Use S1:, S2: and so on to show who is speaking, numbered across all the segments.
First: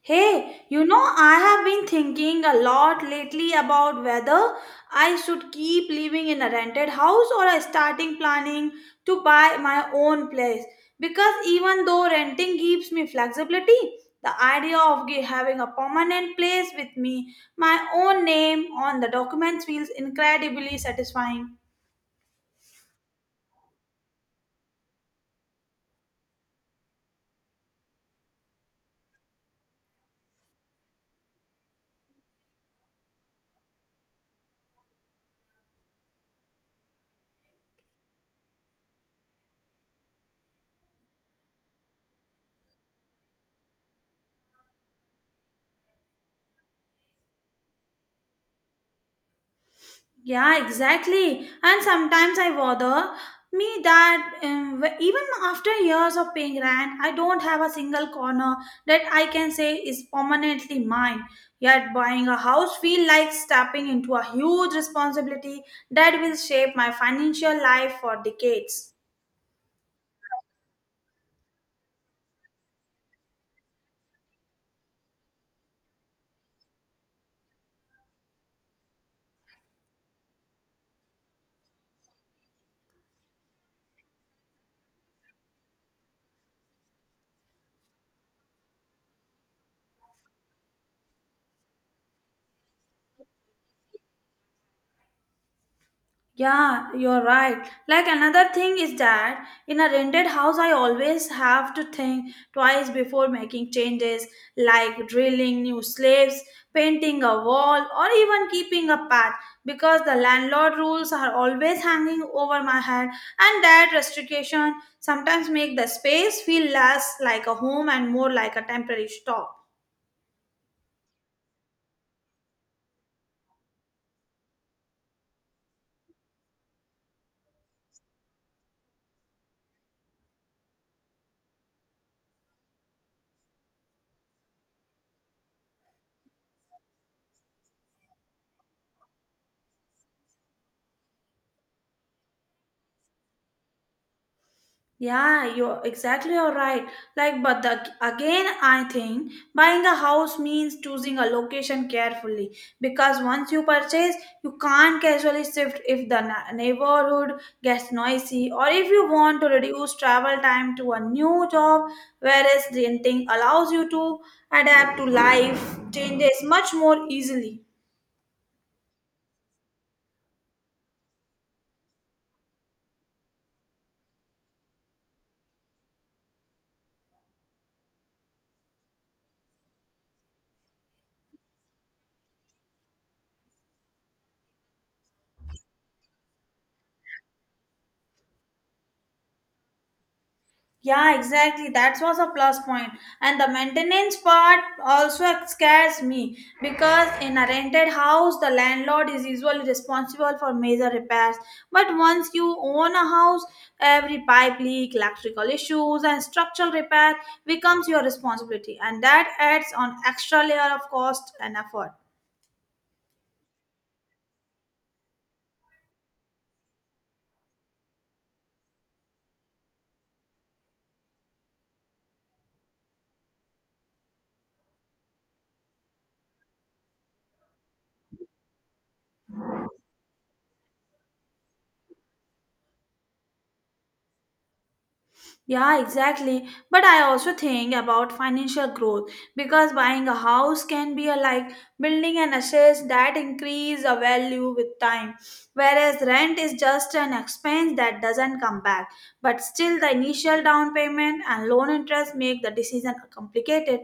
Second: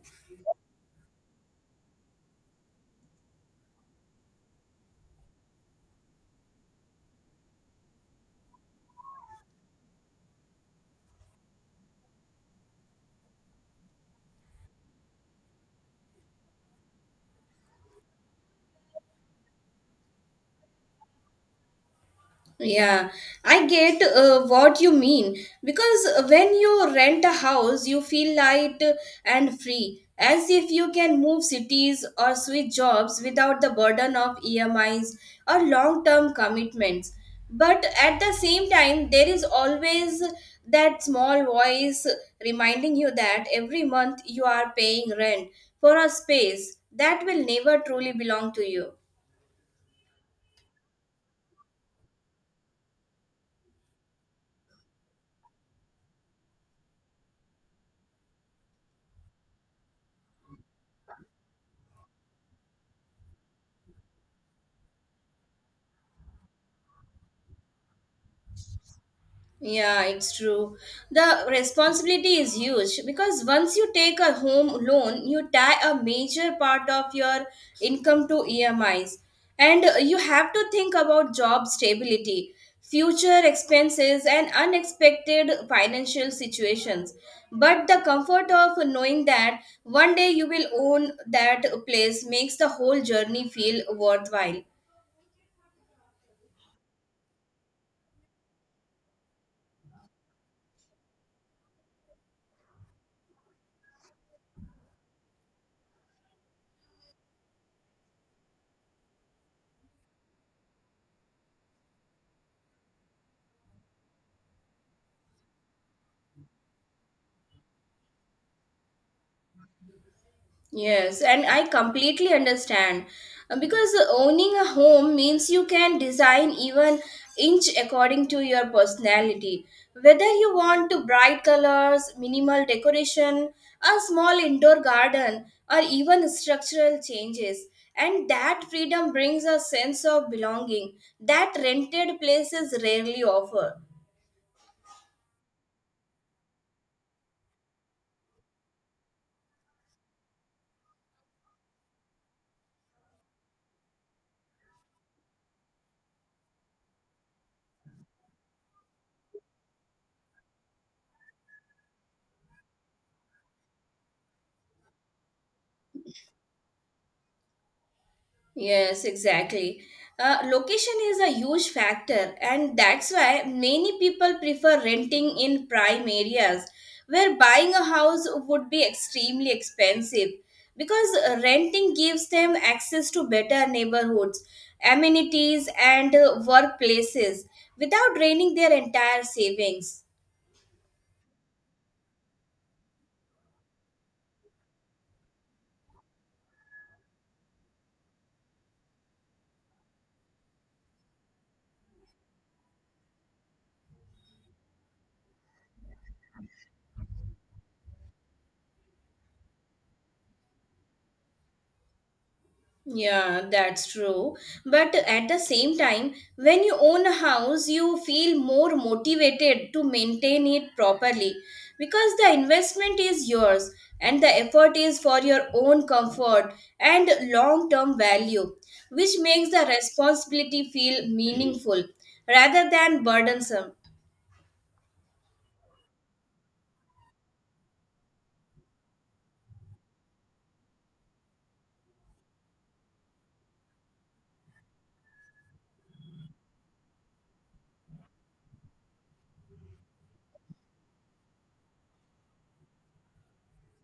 S1: Hey, you know, I have been thinking a lot lately about whether I should keep living in a rented house or I starting planning to buy my own place. Because even though renting gives me flexibility, the idea of having a permanent place with me, my own name on the documents feels incredibly satisfying.
S2: Yeah, I get what you mean because when you rent a house, you feel light and free, as if you can move cities or switch jobs without the burden of EMIs or long term commitments. But at the same time, there is always that small voice reminding you that every month you are paying rent for a space that will never truly belong to you.
S1: Yeah, exactly. And sometimes I bother me that even after years of paying rent, I don't have a single corner that I can say is permanently mine. Yet buying a house feel like stepping into a huge responsibility that will shape my financial life for decades.
S2: Yeah, it's true. The responsibility is huge because once you take a home loan, you tie a major part of your income to EMIs. And you have to think about job stability, future expenses, and unexpected financial situations. But the comfort of knowing that one day you will own that place makes the whole journey feel worthwhile.
S1: Yeah, you're right. Like another thing is that in a rented house, I always have to think twice before making changes like drilling new slates, painting a wall, or even keeping a path because the landlord rules are always hanging over my head, and that restriction sometimes make the space feel less like a home and more like a temporary stop.
S2: Yes, and I completely understand, because owning a home means you can design even inch according to your personality. Whether you want to bright colors, minimal decoration, a small indoor garden, or even structural changes. And that freedom brings a sense of belonging that rented places rarely offer.
S1: Yeah, you're right. Like, but again, I think buying a house means choosing a location carefully because once you purchase, you can't casually shift if the neighborhood gets noisy or if you want to reduce travel time to a new job, whereas renting allows you to adapt to life changes much more easily.
S2: Yes, exactly. Location is a huge factor, and that's why many people prefer renting in prime areas where buying a house would be extremely expensive because renting gives them access to better neighborhoods, amenities, and workplaces without draining their entire savings.
S1: Yeah, exactly. That was a plus point. And the maintenance part also scares me because in a rented house, the landlord is usually responsible for major repairs. But once you own a house, every pipe leak, electrical issues, and structural repair becomes your responsibility, and that adds on extra layer of cost and effort.
S2: Yeah, that's true. But at the same time, when you own a house, you feel more motivated to maintain it properly because the investment is yours and the effort is for your own comfort and long term value, which makes the responsibility feel meaningful rather than burdensome.
S1: Yeah, exactly. But I also think about financial growth because buying a house can be a, like building an assets that increase a value with time, whereas rent is just an expense that doesn't come back. But still, the initial down payment and loan interest make the decision complicated.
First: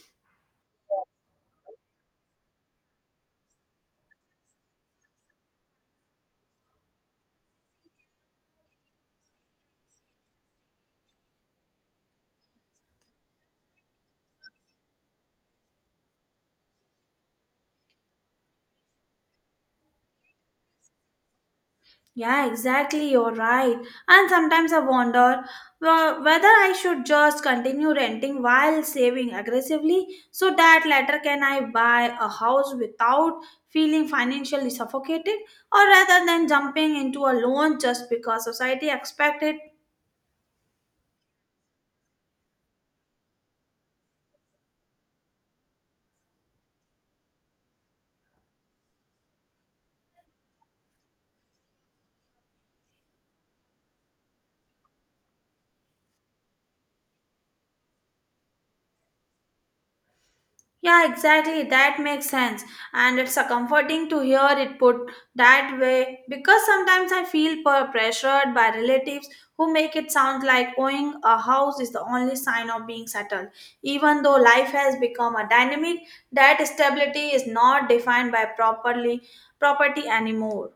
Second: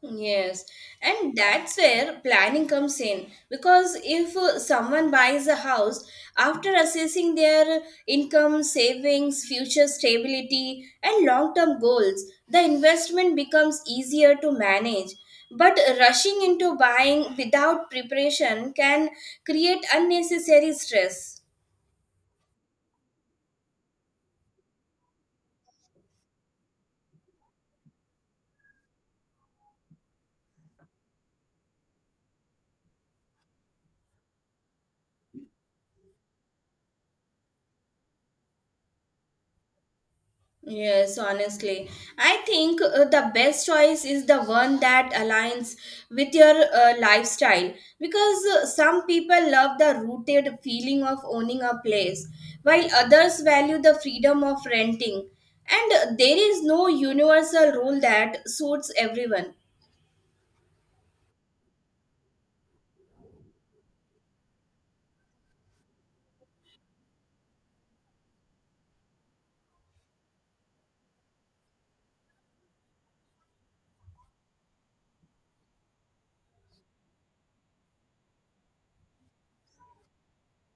S2: Yes, and that's where planning comes in because if someone buys a house after assessing their income, savings, future stability, and long term goals, the investment becomes easier to manage. But rushing into buying without preparation can create unnecessary stress.
S1: Yeah, exactly. You're right. And sometimes I wonder whether I should just continue renting while saving aggressively so that later can I buy a house without feeling financially suffocated or rather than jumping into a loan just because society expects it.
S2: Yes, honestly, I think the best choice is the one that aligns with your lifestyle because some people love the rooted feeling of owning a place while others value the freedom of renting. And there is no universal rule that suits everyone.
S1: Yeah, exactly. That makes sense. And it's a comforting to hear it put that way because sometimes I feel pressured by relatives who make it sound like owning a house is the only sign of being settled. Even though life has become a dynamic, that stability is not defined by properly property anymore.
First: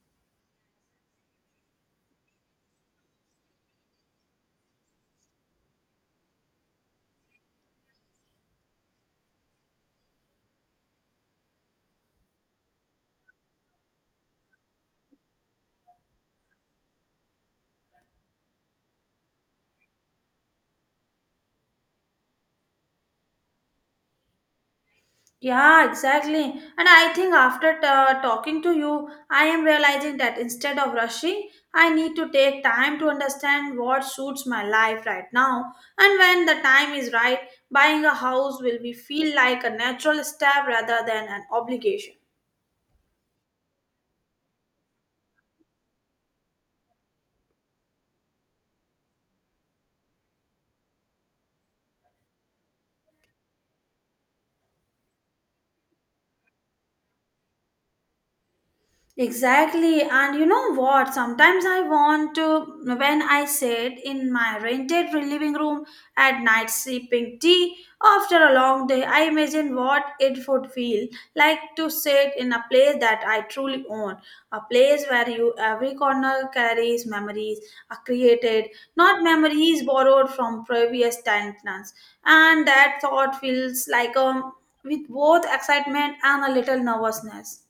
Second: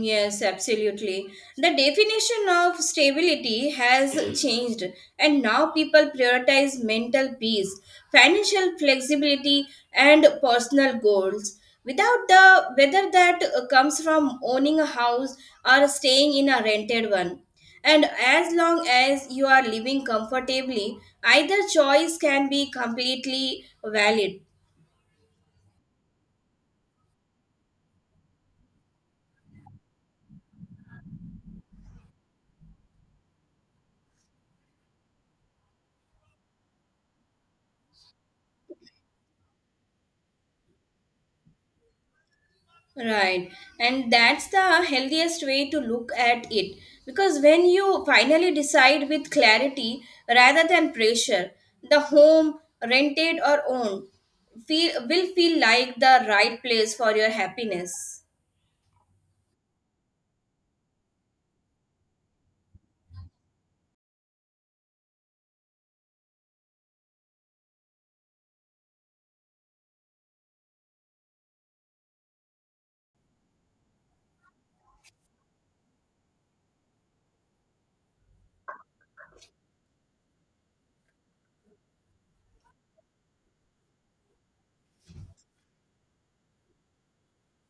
S2: Yes, absolutely. The definition of stability has changed, and now people prioritize mental peace, financial flexibility, and personal goals, without the whether that comes from owning a house or staying in a rented one. And as long as you are living comfortably, either choice can be completely valid.
S1: Yeah, exactly. And I think after talking to you, I am realizing that instead of rushing, I need to take time to understand what suits my life right now. And when the time is right, buying a house will be feel like a natural step rather than an obligation.
S2: Right. And that's the healthiest way to look at it. Because when you finally decide with clarity rather than pressure, the home, rented or owned, will feel like the right place for your happiness.
S1: Exactly. And you know what? Sometimes I want to, when I sit in my rented living room at night sipping tea after a long day, I imagine what it would feel like to sit in a place that I truly own. A place where you every corner carries memories are created, not memories borrowed from previous tenants. And that thought feels like with both excitement and a little nervousness.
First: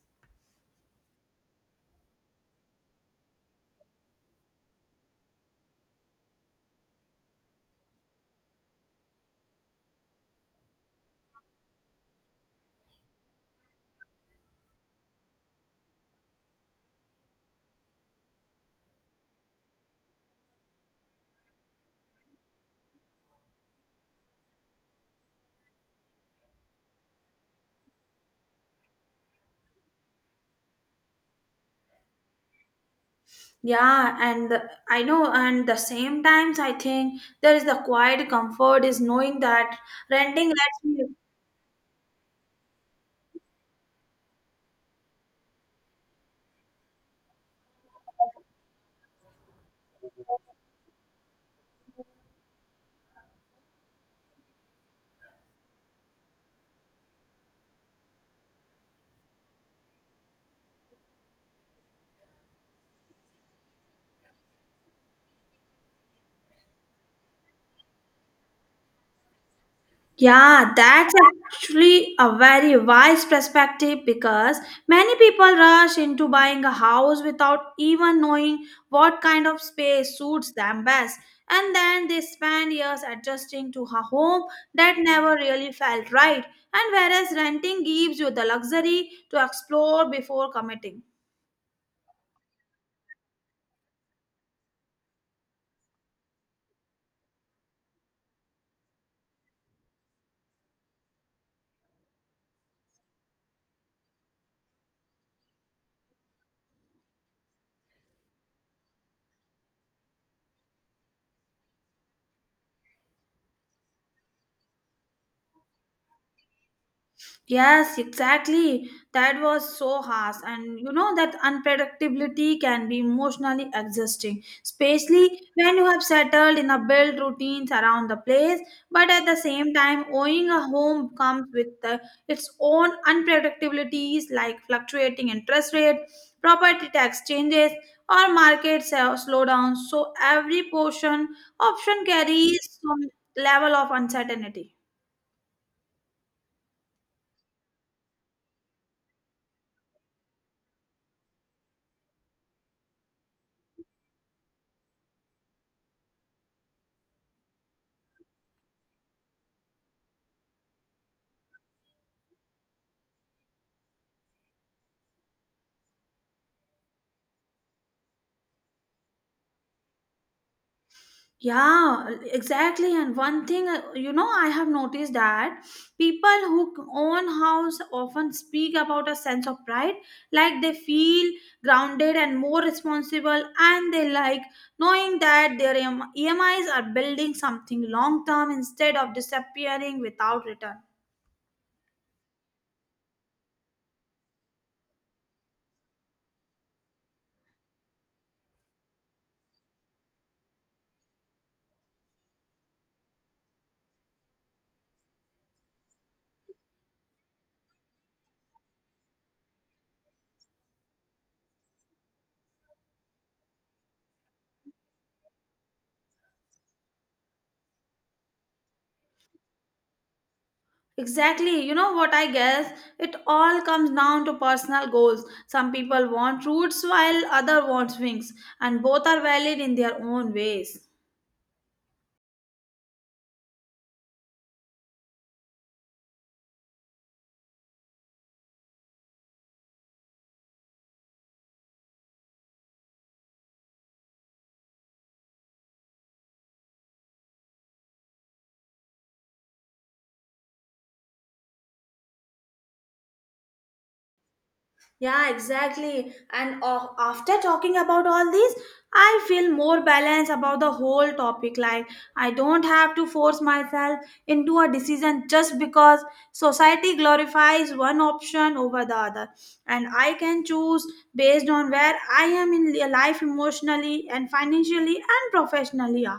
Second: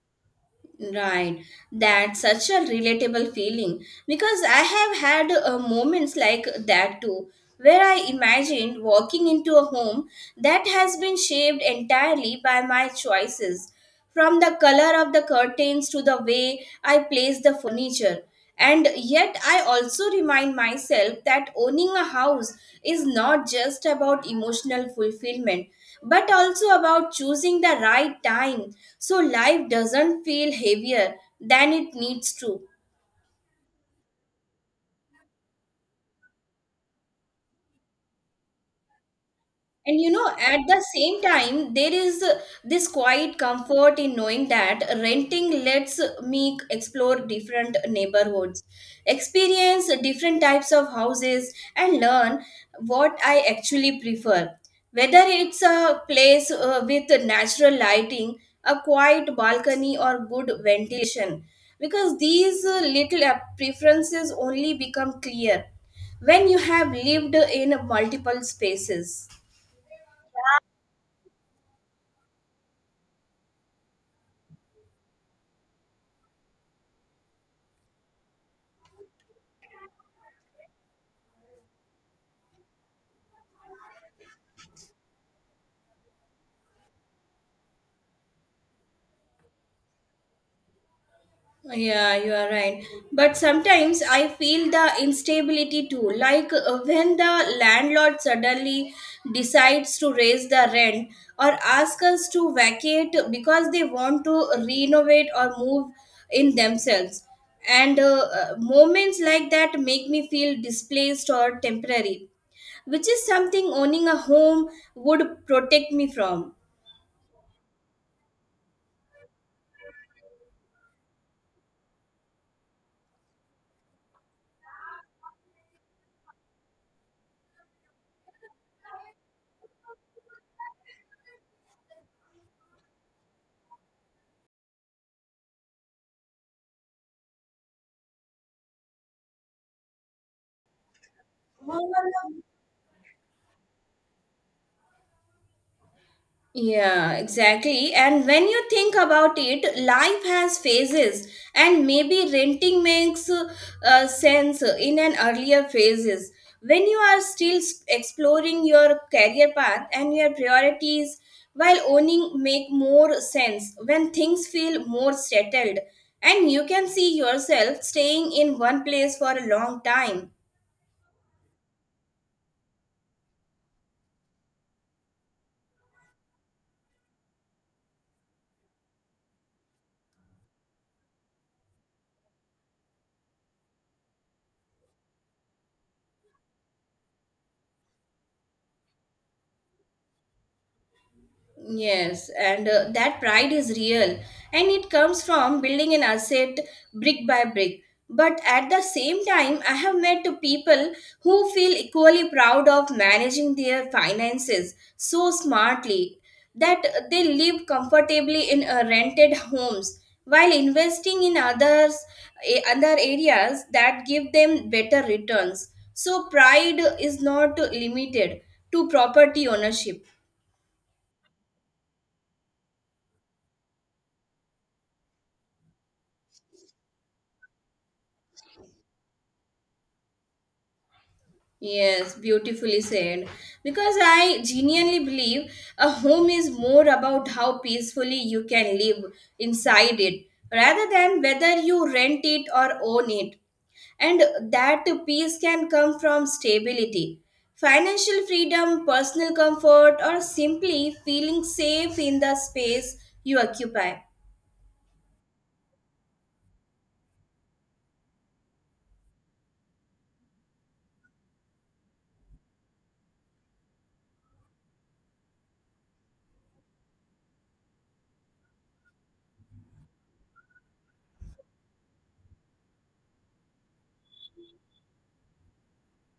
S2: Right. That's such a relatable feeling. Because I have had moments like that too, where I imagined walking into a home that has been shaped entirely by my choices, from the color of the curtains to the way I place the furniture. And yet, I also remind myself that owning a house is not just about emotional fulfillment, but also about choosing the right time so life doesn't feel heavier than it needs to.
S1: Yeah, and the, I know, and the same times I think there is the quiet comfort is knowing that
S2: And you know,
S1: renting
S2: at
S1: lets
S2: the
S1: me.
S2: same time, there is this quiet comfort in knowing that renting lets me explore different neighborhoods, experience different types of houses, and learn what I actually prefer, whether it's a place with natural lighting, a quiet balcony, or good ventilation, because these little preferences only become clear when you have lived in multiple spaces.
S1: Yeah, that's actually a very wise perspective because many people rush into buying a house without even knowing what kind of space suits them best, and then they spend years adjusting to a home that never really felt right. And whereas renting gives you the luxury to explore before committing.
S2: Yeah, you are right. But sometimes I feel the instability too. Like when the landlord suddenly decides to raise the rent or ask us to vacate because they want to renovate or move in themselves. And moments like that make me feel displaced or temporary, which is something owning a home would protect me from.
S1: Yes, exactly. That was so harsh. And you know that unpredictability can be emotionally exhausting, especially when you have settled in a build routines around the place. But at the same time, owning a home comes with its own unpredictabilities like fluctuating interest rate, property tax changes, or market slowdowns. So every portion option carries some level of uncertainty.
S2: Yeah, exactly. And when you think about it, life has phases, and maybe renting makes sense in an earlier phases when you are still exploring your career path and your priorities. While owning make more sense when things feel more settled, and you can see yourself staying in one place for a long time.
S1: Yeah, exactly. And one thing, you know, I have noticed that people who own house often speak about a sense of pride, like they feel grounded and more responsible, and they like knowing that their EMIs are building something long term instead of disappearing without return.
S2: Yes, and that pride is real and it comes from building an asset brick by brick. But at the same time, I have met to people who feel equally proud of managing their finances so smartly that they live comfortably in rented homes while investing in other areas that give them better returns. So pride is not limited to property ownership.
S1: Exactly. You know what I guess? It all comes down to personal goals. Some people want roots while other want wings, and both are valid in their own ways.
S2: Yes, beautifully said. Because I genuinely believe a home is more about how peacefully you can live inside it rather than whether you rent it or own it. And that peace can come from stability, financial freedom, personal comfort, or simply feeling safe in the space you occupy.
S1: Yeah, exactly. And after talking about all these, I feel more balanced about the whole topic. Like, I don't have to force myself into a decision just because society glorifies one option over the other. And I can choose based on where I am in life emotionally and financially and professionally. Yeah.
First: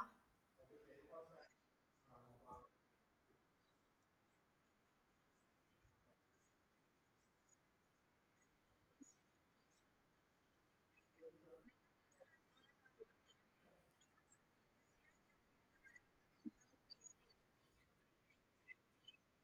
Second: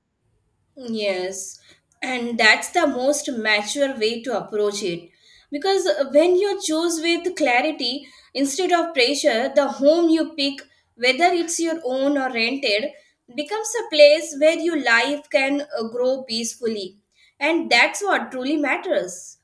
S2: Yes, and that's the most mature way to approach it. Because when you choose with clarity instead of pressure, the home you pick, whether it's your own or rented, becomes a place where your life can grow peacefully. And that's what truly matters.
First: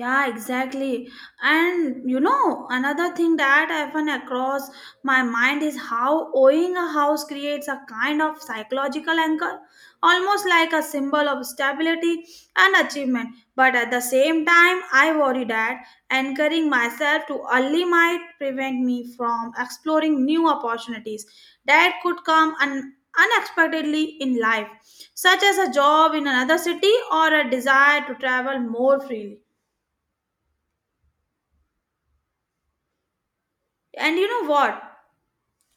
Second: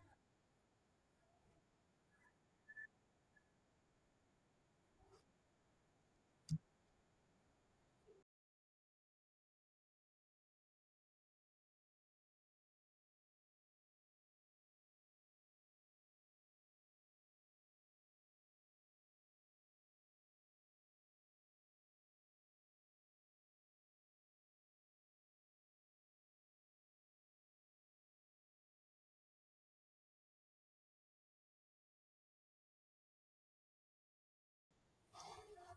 S1: Yeah, exactly. And you know, another thing that often across my mind is how owning a house creates a kind of psychological anchor, almost like a symbol of stability and achievement. But at the same time, I worry that anchoring myself too early might prevent me from exploring new opportunities that could come unexpectedly in life, such as a job in another city or a desire to travel more freely. And you know what,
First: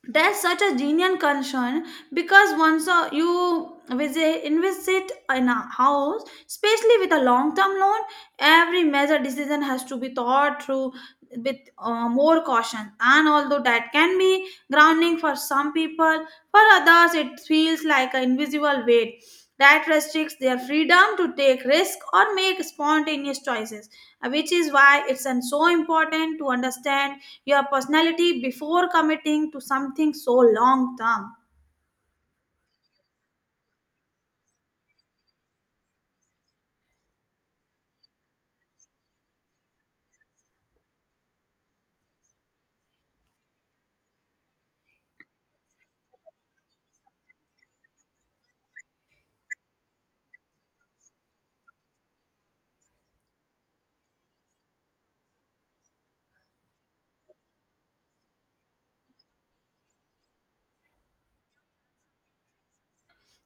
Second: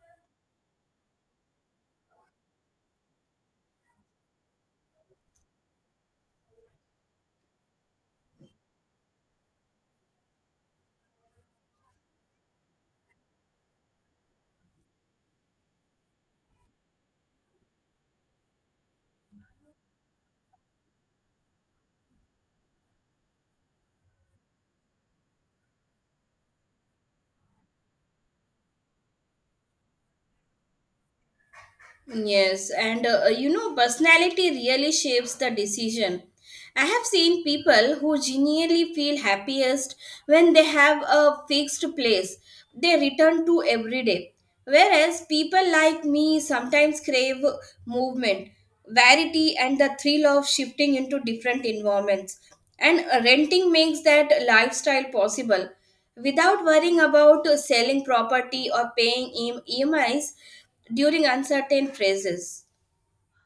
S1: that's such a genuine concern because once you visit invested in a house, especially with a long term loan, every major decision has to be thought through with more caution. And although that can be grounding for some people, for others it feels like an invisible weight that restricts their freedom to take risk or make spontaneous choices, which is why it's so important to understand your personality before committing to something so long term.
S2: Yes, and personality really shapes the decision. I have seen people who genuinely feel happiest when they have a fixed place they return to every day. Whereas people like me sometimes crave movement, variety, and the thrill of shifting into different environments. And renting makes that lifestyle possible without worrying about selling property or paying EMIs during uncertain phases.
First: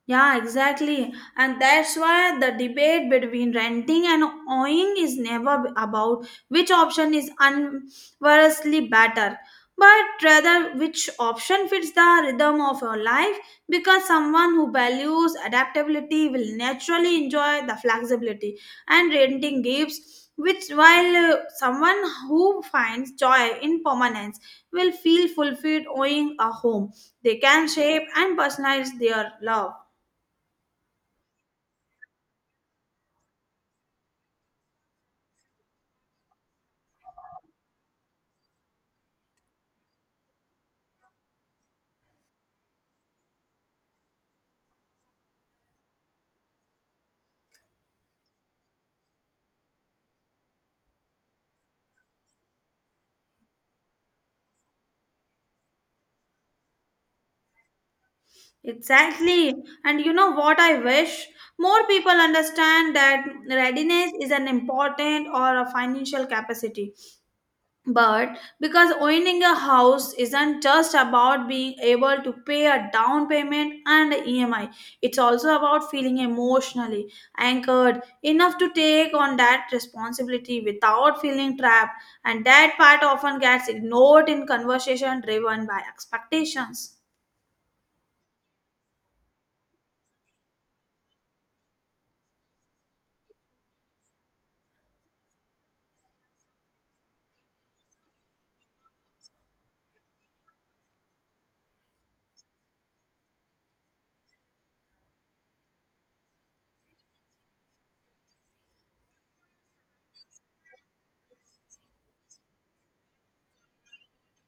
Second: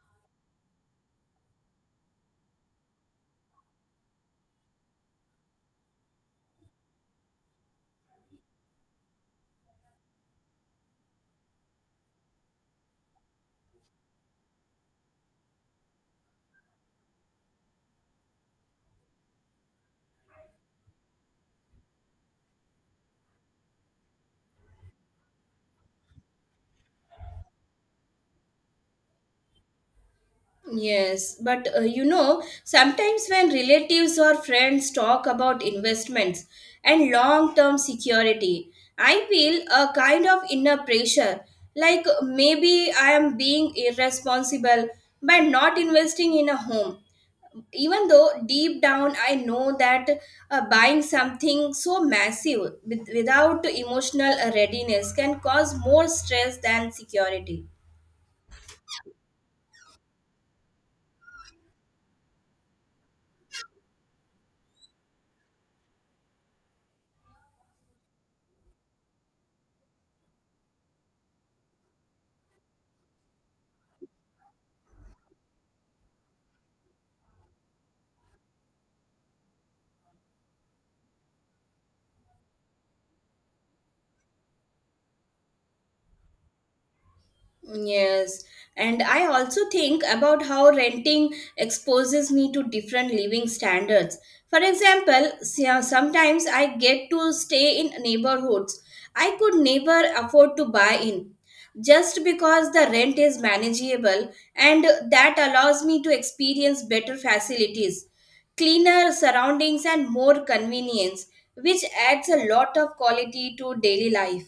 S1: Yeah, exactly. And that's why the debate between renting and owning is never about which option is unversely better, but rather which option fits the rhythm of your life because someone who values adaptability will naturally enjoy the flexibility and renting gives which while someone who finds joy in permanence will feel fulfilled owning a home they can shape and personalize their love.
S2: Yes, but sometimes when relatives or friends talk about investments and long term security, I feel a kind of inner pressure like maybe I am being irresponsible by not investing in a home, even though deep down I know that buying something so massive without emotional readiness can cause more stress than security.
S1: Exactly. And you know what I wish? More people understand that readiness is an important or a financial capacity. But because owning a house isn't just about being able to pay a down payment and a EMI, it's also about feeling emotionally anchored enough to take on that responsibility without feeling trapped. And that part often gets ignored in conversation driven by expectations.
S2: Yes, and I also think about how renting exposes me to different living standards. For example, sometimes I get to stay in neighborhoods I could never afford to buy in, just because the rent is manageable, and that allows me to experience better facilities, cleaner surroundings, and more convenience, which adds a lot of quality to daily life.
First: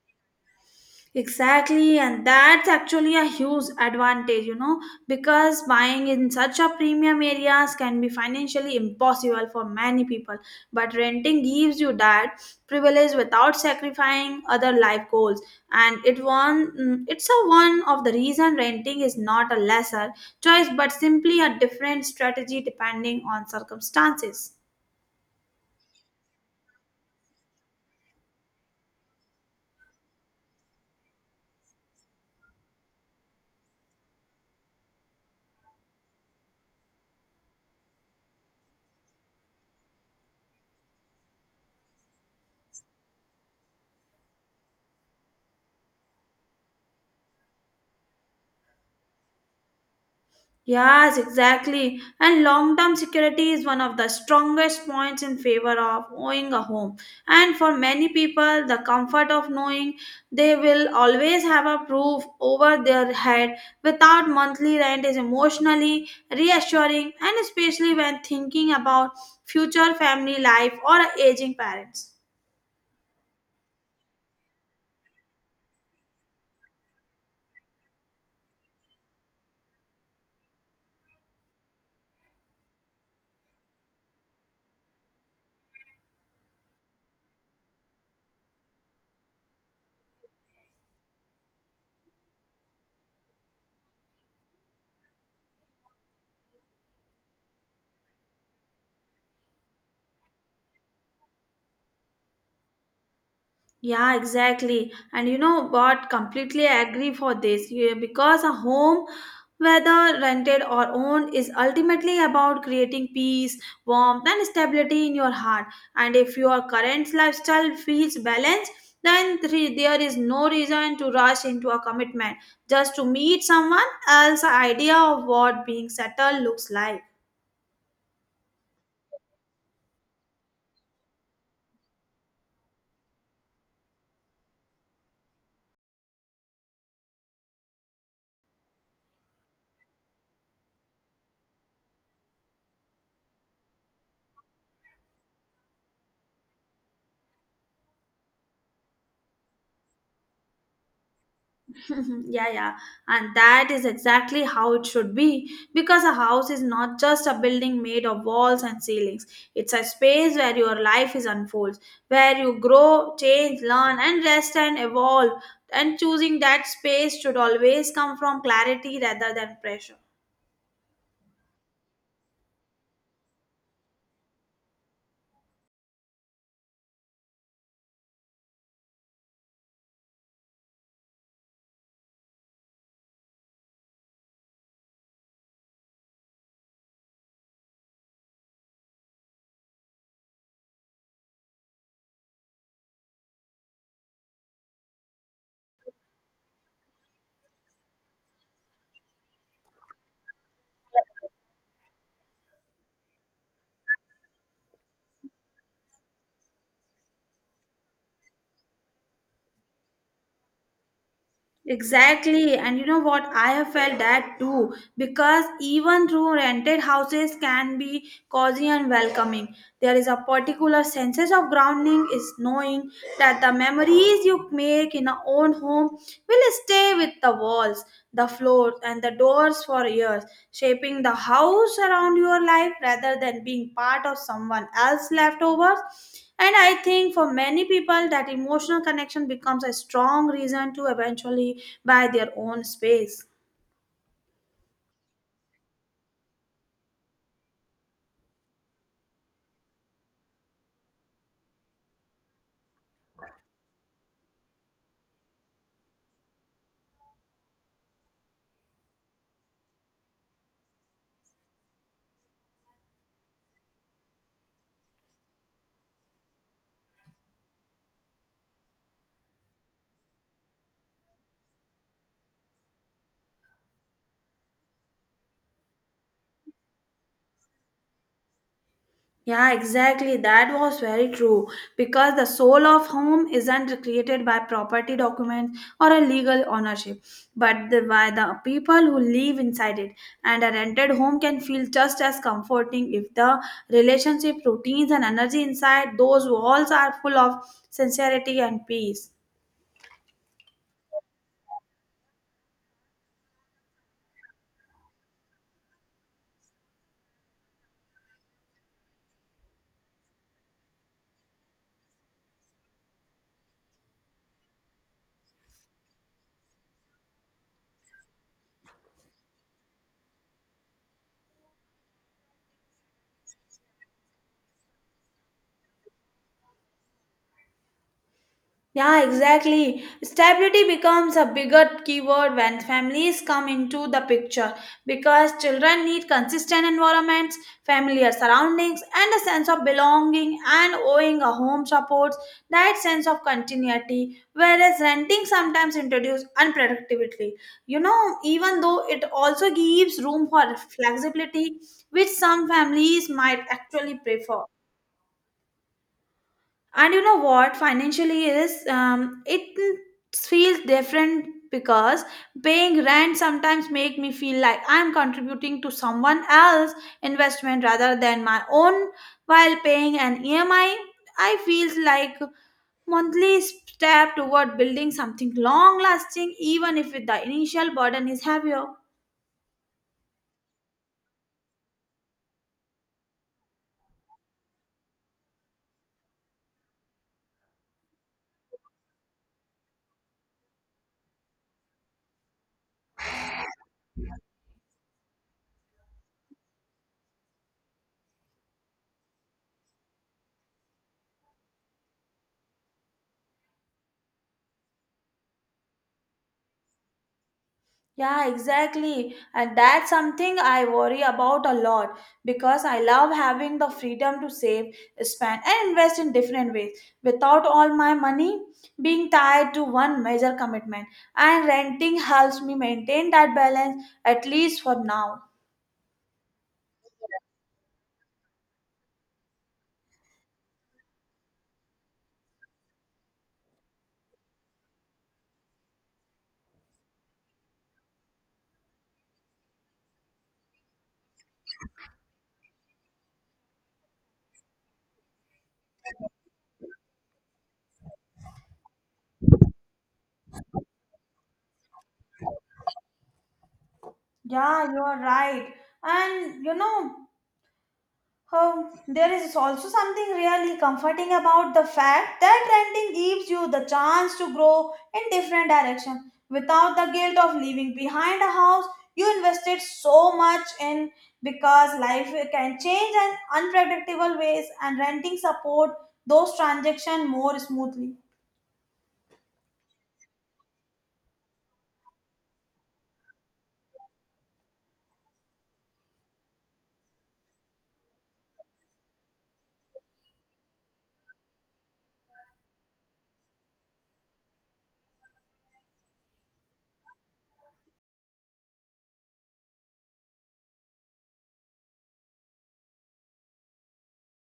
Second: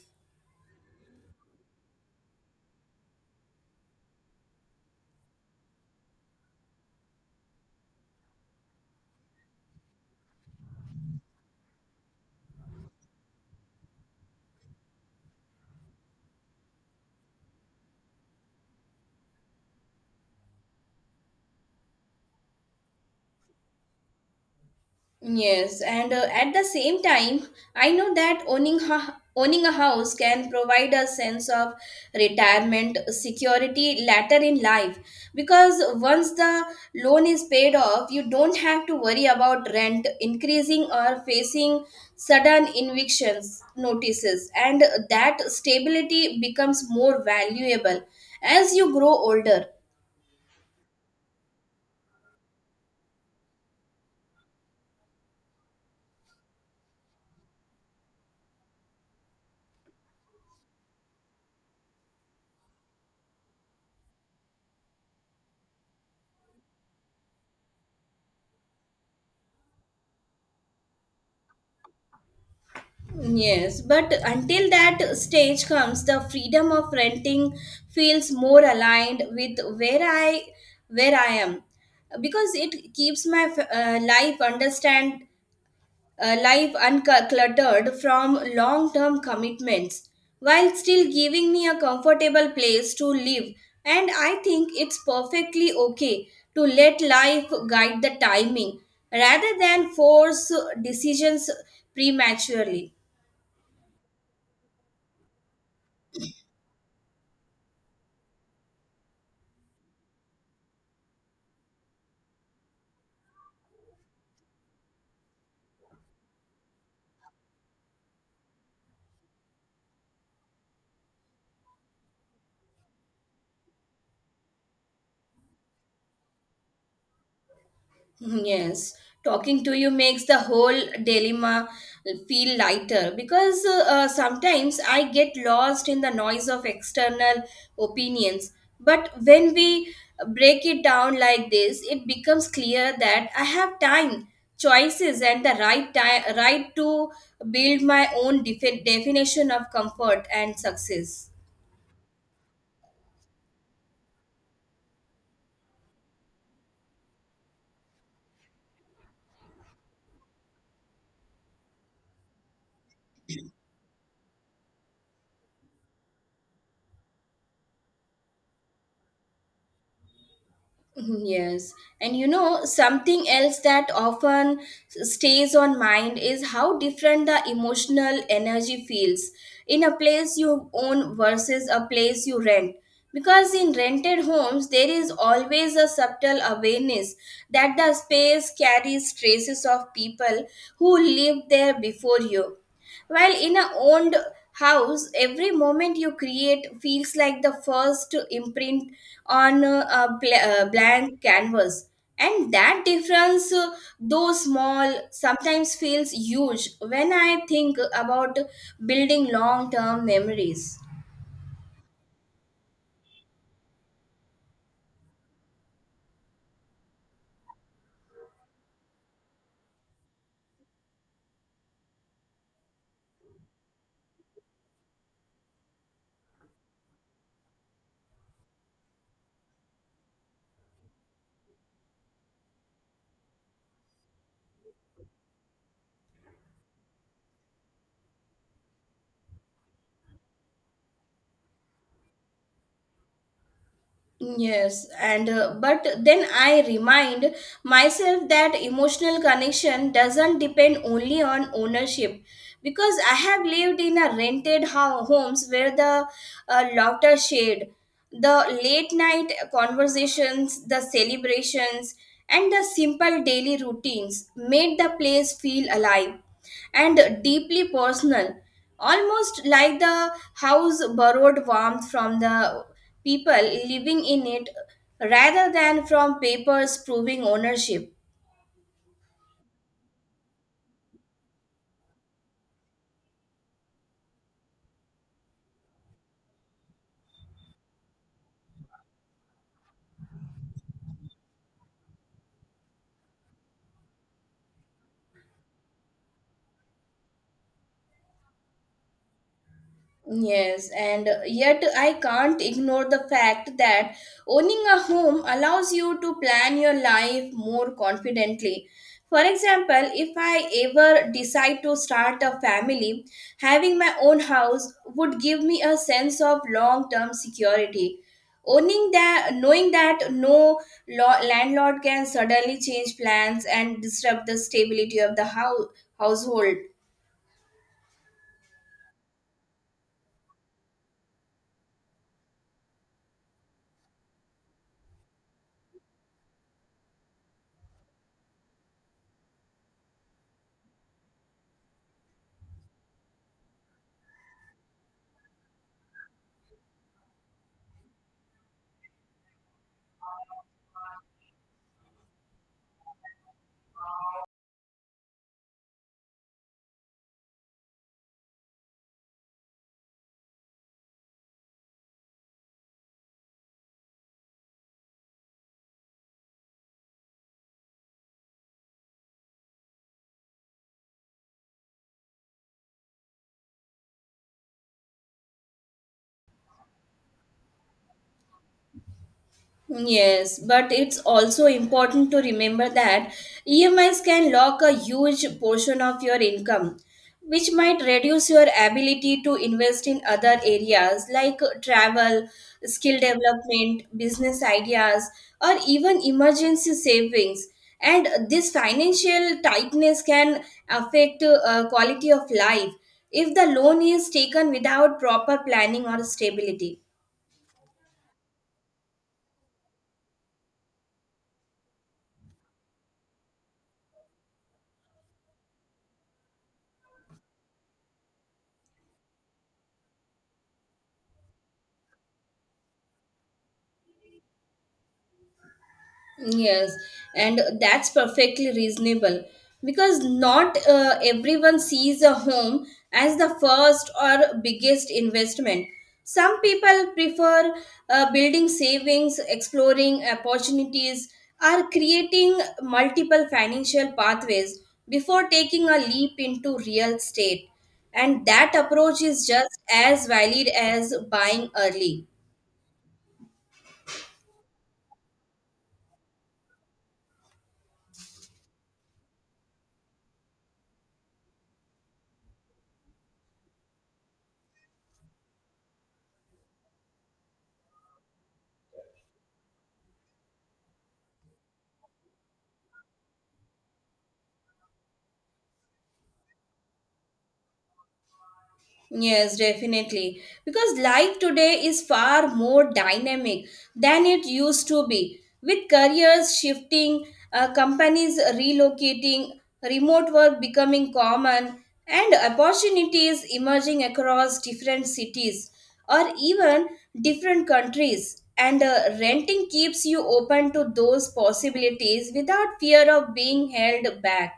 S1: Exactly, and that's actually a huge advantage, you know, because buying in such a premium areas can be financially impossible for many people. But renting gives you that privilege without sacrificing other life goals, and it's a one of the reason renting is not a lesser choice, but simply a different strategy depending on circumstances.
S2: Yes, and at the same time, I know that owning a house can provide a sense of retirement security later in life, because once the loan is paid off, you don't have to worry about rent increasing or facing sudden evictions notices, and that stability becomes more valuable as you grow older.
S1: Yes, exactly. And long term security is one of the strongest points in favor of owning a home. And for many people, the comfort of knowing they will always have a roof over their head without monthly rent is emotionally reassuring, and especially when thinking about future family life or aging parents.
S2: Yes, but until that stage comes, the freedom of renting feels more aligned with where I am, because it keeps my uh, life understand life uncluttered from long term commitments, while still giving me a comfortable place to live. And I think it's perfectly okay to let life guide the timing rather than force decisions prematurely.
S1: Yeah, exactly. And you know what? Completely agree for this. Yeah, because a home, whether rented or owned, is ultimately about creating peace, warmth, and stability in your heart. And if your current lifestyle feels balanced, then there is no reason to rush into a commitment just to meet someone else's idea of what being settled looks like.
S2: Yes, talking to you makes the whole dilemma feel lighter because sometimes I get lost in the noise of external opinions. But when we break it down like this, it becomes clear that I have time, choices, and the right time, right to build my own definition of comfort and success.
S1: Yeah, yeah, and that is exactly how it should be because a house is not just a building made of walls and ceilings. It's a space where your life is unfolds, where you grow, change, learn, and rest and evolve. And choosing that space should always come from clarity rather than pressure.
S2: Mm-hmm. Yes, and you know, something else that often stays on mind is how different the emotional energy feels in a place you own versus a place you rent. Because in rented homes, there is always a subtle awareness that the space carries traces of people who lived there before you, while in a owned house, every moment you create feels like the first imprint on a blank canvas. And that difference, though small, sometimes feels huge when I think about building long term memories.
S1: Exactly, and you know what? I have felt that too because even though rented houses can be cozy and welcoming, there is a particular sense of grounding is knowing that the memories you make in your own home will stay with the walls, the floors, and the doors for years shaping the house around your life rather than being part of someone else's leftovers. And I think for many people, that emotional connection becomes a strong reason to eventually buy their own space.
S2: Yes, and but then I remind myself that emotional connection doesn't depend only on ownership, because I have lived in a rented homes where the laughter shared, the late night conversations, the celebrations, and the simple daily routines made the place feel alive and deeply personal, almost like the house borrowed warmth from the people living in it rather than from papers proving ownership.
S1: Yeah, exactly. That was very true. Because the soul of home isn't created by property documents or a legal ownership, but by the people who live inside it. And a rented home can feel just as comforting if the relationship, routines, and energy inside those walls are full of sincerity and peace.
S2: Yes, and yet I can't ignore the fact that owning a home allows you to plan your life more confidently. For example, if I ever decide to start a family, having my own house would give me a sense of long term security. Owning that, knowing that no landlord can suddenly change plans and disrupt the stability of the household.
S1: Yeah, exactly. Stability becomes a bigger keyword when families come into the picture because children need consistent environments, familiar surroundings, and a sense of belonging and owing a home supports that sense of continuity, whereas renting sometimes introduces unpredictability. You know, even though it also gives room for flexibility, which some families might actually prefer. And you know what, financially is it feels different because paying rent sometimes make me feel like I'm contributing to someone else investment rather than my own, while paying an EMI I feels like monthly step toward building something long lasting, even if the initial burden is heavier.
S2: Yes, but it's also important to remember that EMIs can lock a huge portion of your income, which might reduce your ability to invest in other areas like travel, skill development, business ideas, or even emergency savings. And this financial tightness can affect quality of life if the loan is taken without proper planning or stability.
S1: Yeah, exactly. And that's something I worry about a lot because I love having the freedom to save, spend, and invest in different ways without all my money being tied to one major commitment. And renting helps me maintain that balance, at least for now.
S2: Yes, and that's perfectly reasonable because not everyone sees a home as the first or biggest investment. Some people prefer building savings, exploring opportunities, or creating multiple financial pathways before taking a leap into real estate. And that approach is just as valid as buying early.
S1: Yeah, you're right. And you know, there is also something really comforting about the fact that renting gives you the chance to grow in different directions without the guilt of leaving behind a house you invested so much in, because life can change in unpredictable ways and renting support those transactions more smoothly.
S2: Yes, definitely. Because life today is far more dynamic than it used to be, with careers shifting, companies relocating, remote work becoming common, and opportunities emerging across different cities or even different countries. And renting keeps you open to those possibilities without fear of being held back.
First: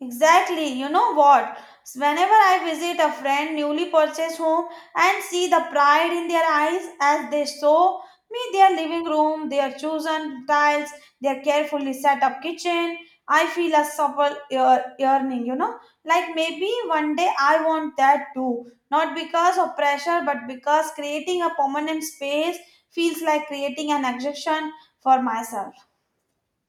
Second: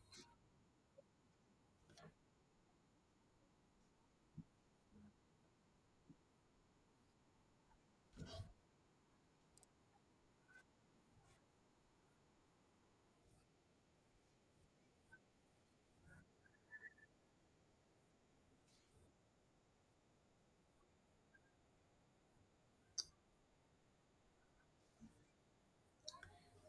S1: Exactly. You know what? Whenever I visit a friend newly purchased home and see the pride in their eyes as they show me their living room, their chosen tiles, their carefully set up kitchen, I feel a supple yearning, you know, like maybe one day I want that too. Not because of pressure, but because creating a permanent space feels like creating an exception for myself.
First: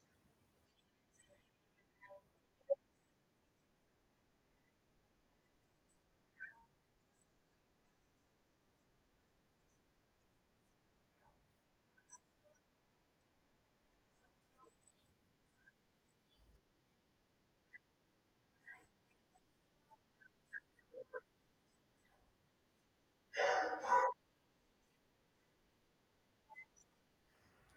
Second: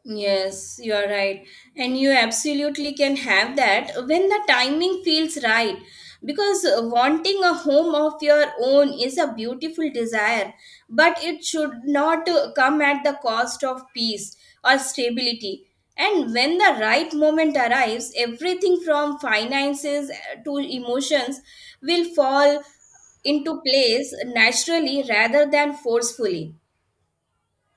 S2: Yes, you are right. And you absolutely can have that when the timing feels right. Because wanting a home of your own is a beautiful desire, but it should not come at the cost of peace or stability. And when the right moment arrives, everything from finances to emotions will fall into place naturally rather than forcefully.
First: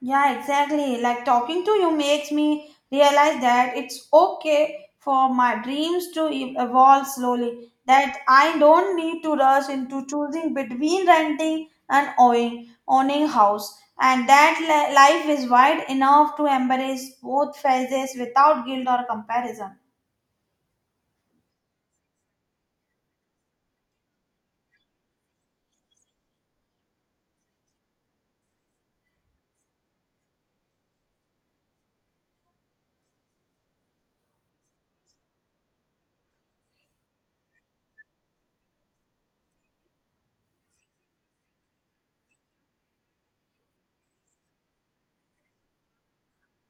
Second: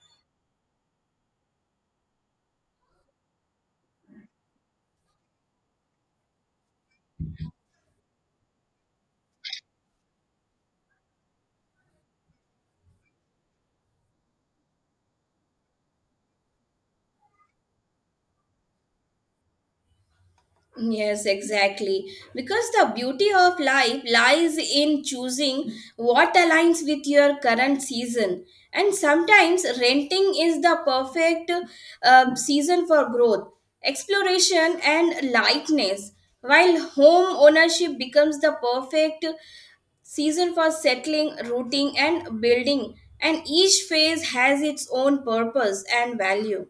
S1: Yeah, exactly. Like talking to you makes me realize that it's okay for my dreams to evolve slowly, that I don't need to rush into choosing between renting and owning house, and that life is wide enough to embrace both phases without guilt or comparison.
S2: Yes, exactly. Because the beauty of life lies in choosing what aligns with your current season. And sometimes renting is the perfect season for growth, exploration, and lightness, while home ownership becomes the perfect season for settling, rooting, and building. And each phase has its own purpose and value.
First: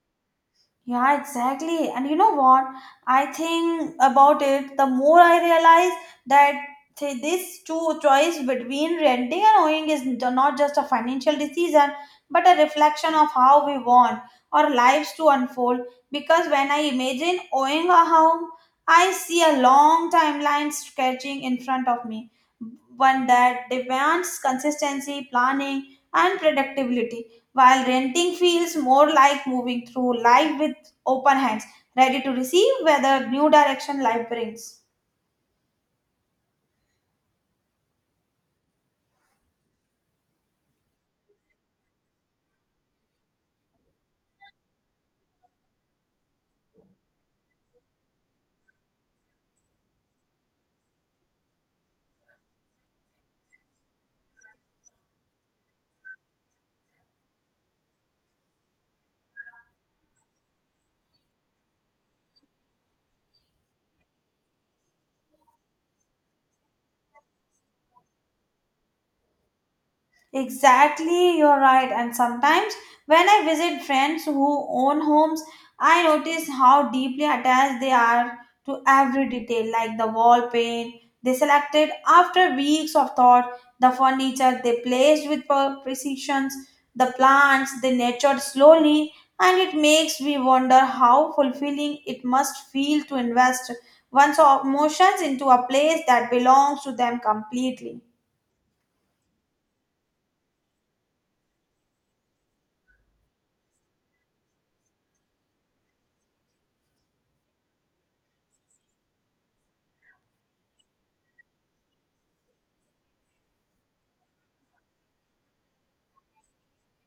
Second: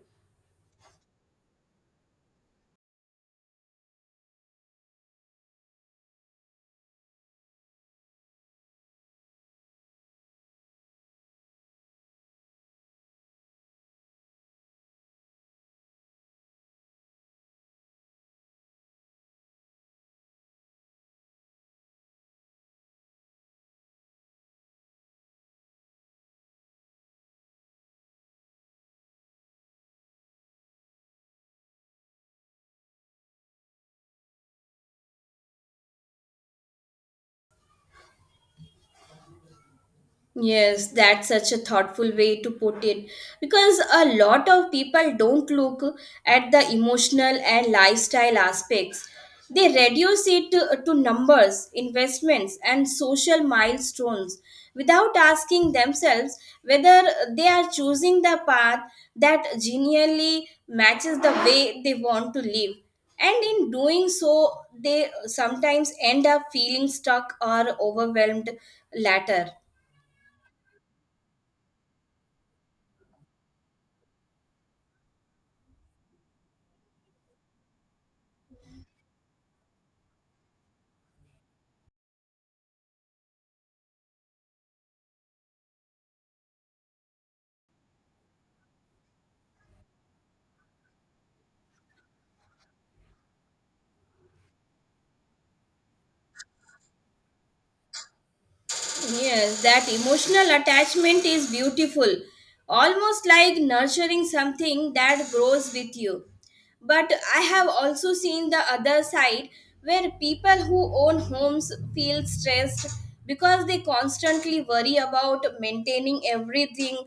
S1: Yeah, exactly. And you know what? I think about it, the more I realize that this two choice between renting and owning is not just a financial decision, but a reflection of how we want our lives to unfold. Because when I imagine owning a home, I see a long timeline stretching in front of me, one that demands consistency, planning, and predictability, while renting feels more like moving through life with open hands, ready to receive where the new direction life brings.
S2: Yes, that's such a thoughtful way to put it, because a lot of people don't look at the emotional and lifestyle aspects. They reduce it to numbers, investments, and social milestones without asking themselves whether they are choosing the path that genuinely matches the way they want to live. And in doing so, they sometimes end up feeling stuck or overwhelmed later.
S1: Exactly, you're right. And sometimes when I visit friends who own homes, I notice how deeply attached they are to every detail, like the wall paint they selected after weeks of thought, the furniture they placed with precision, the plants they nurtured slowly, and it makes me wonder how fulfilling it must feel to invest one's emotions into a place that belongs to them completely.
S2: Yes, that emotional attachment is beautiful, almost like nurturing something that grows with you. But I have also seen the other side, where people who own homes feel stressed because they constantly worry about maintaining everything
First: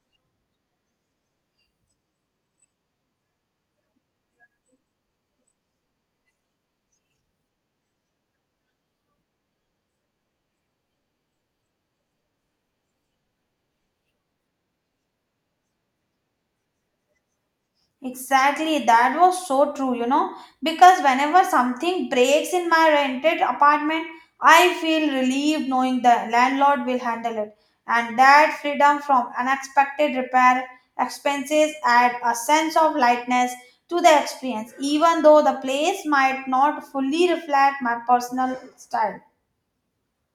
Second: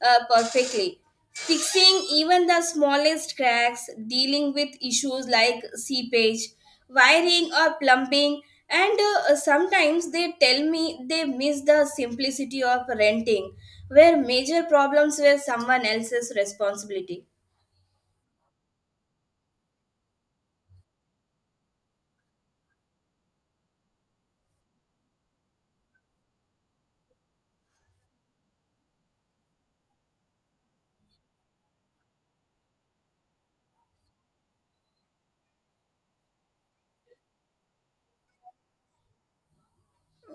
S2: perfectly, fixing even the smallest cracks, dealing with issues like seepage, wiring, or plumbing. And sometimes they tell me they miss the simplicity of renting, where major problems were someone else's responsibility.
S1: Exactly, that was so true, you know, because whenever something breaks in my rented apartment, I feel relieved knowing the landlord will handle it. And that freedom from unexpected repair expenses add a sense of lightness to the experience, even though the place might not fully reflect my personal style.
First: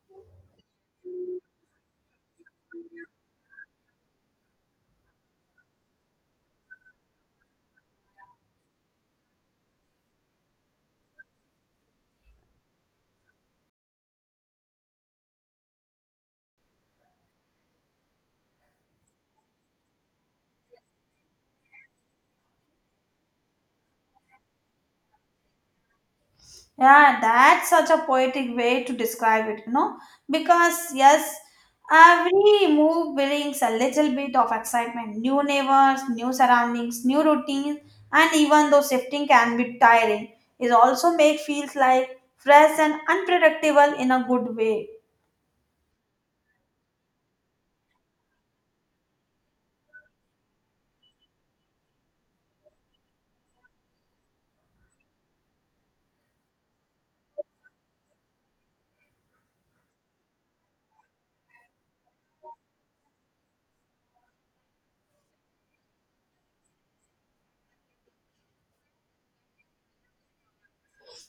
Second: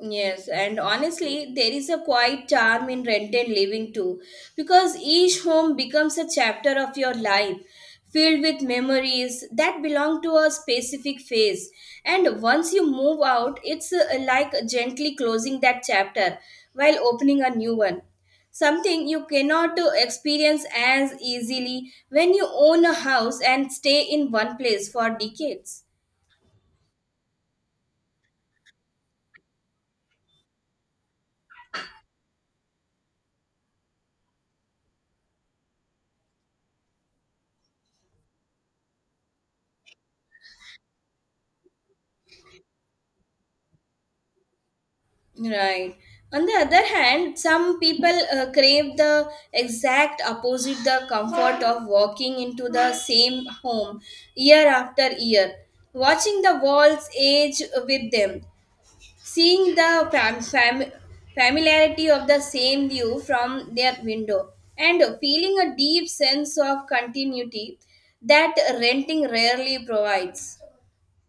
S2: Yes, and honestly, there is a quiet charm in rent living too, because each home becomes a chapter of your life, filled with memories that belong to a specific phase. And once you move out, it's like gently closing that chapter while opening a new one. Something you cannot experience as easily when you own a house and stay in one place for decades.
S1: Yeah, that's such a poetic way to describe it, you know, because yes, every move brings a little bit of excitement, new neighbors, new surroundings, new routines, and even though shifting can be tiring, it also makes feels like fresh and unpredictable in a good way.
S2: Right. On the other hand, some people crave the exact opposite, the comfort of walking into the same home year after year, watching the walls age with them, seeing the familiarity of the same view from their window, and feeling a deep sense of continuity that renting rarely provides.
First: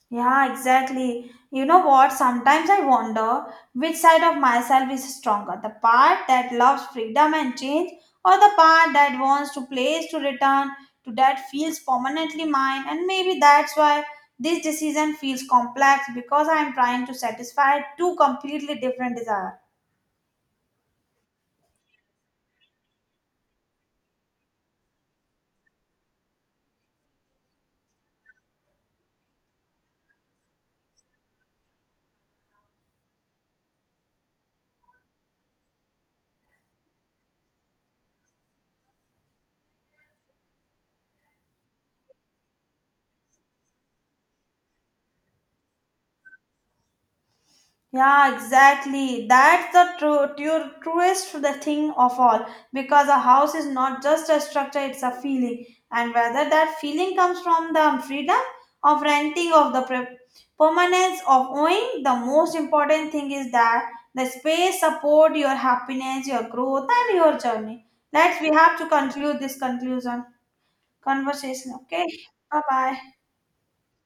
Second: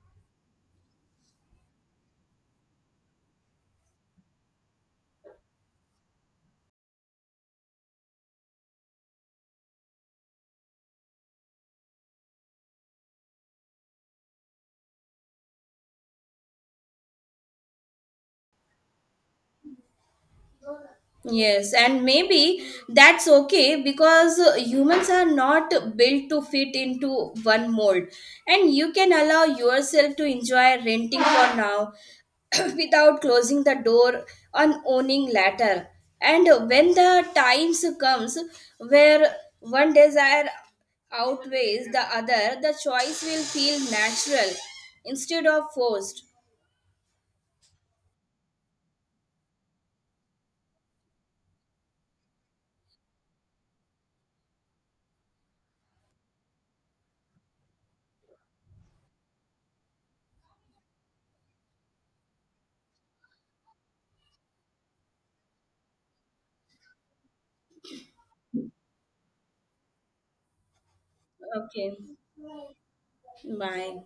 S1: Yeah, exactly. You know what? Sometimes I wonder which side of myself is stronger, the part that loves freedom and change, or the part that wants to place to return to that feels permanently mine. And maybe that's why this decision feels complex, because I'm trying to satisfy two completely different desires.
S2: Yes, and maybe that's okay because humans are not built to fit into one mold, and you can allow yourself to enjoy renting for now without closing the door on owning later. And when the times comes where one desire outweighs the other, the choice will feel natural instead of forced.
S1: Yeah, exactly. That's the truest the thing of all. Because a house is not just a structure, it's a feeling. And whether that feeling comes from the freedom of renting, of the permanence of owning, the most important thing is that the space support your happiness, your growth, and your journey. Let's we have to conclude this conclusion conversation.
S2: Okay,
S1: Okay, bye bye.
S2: bye.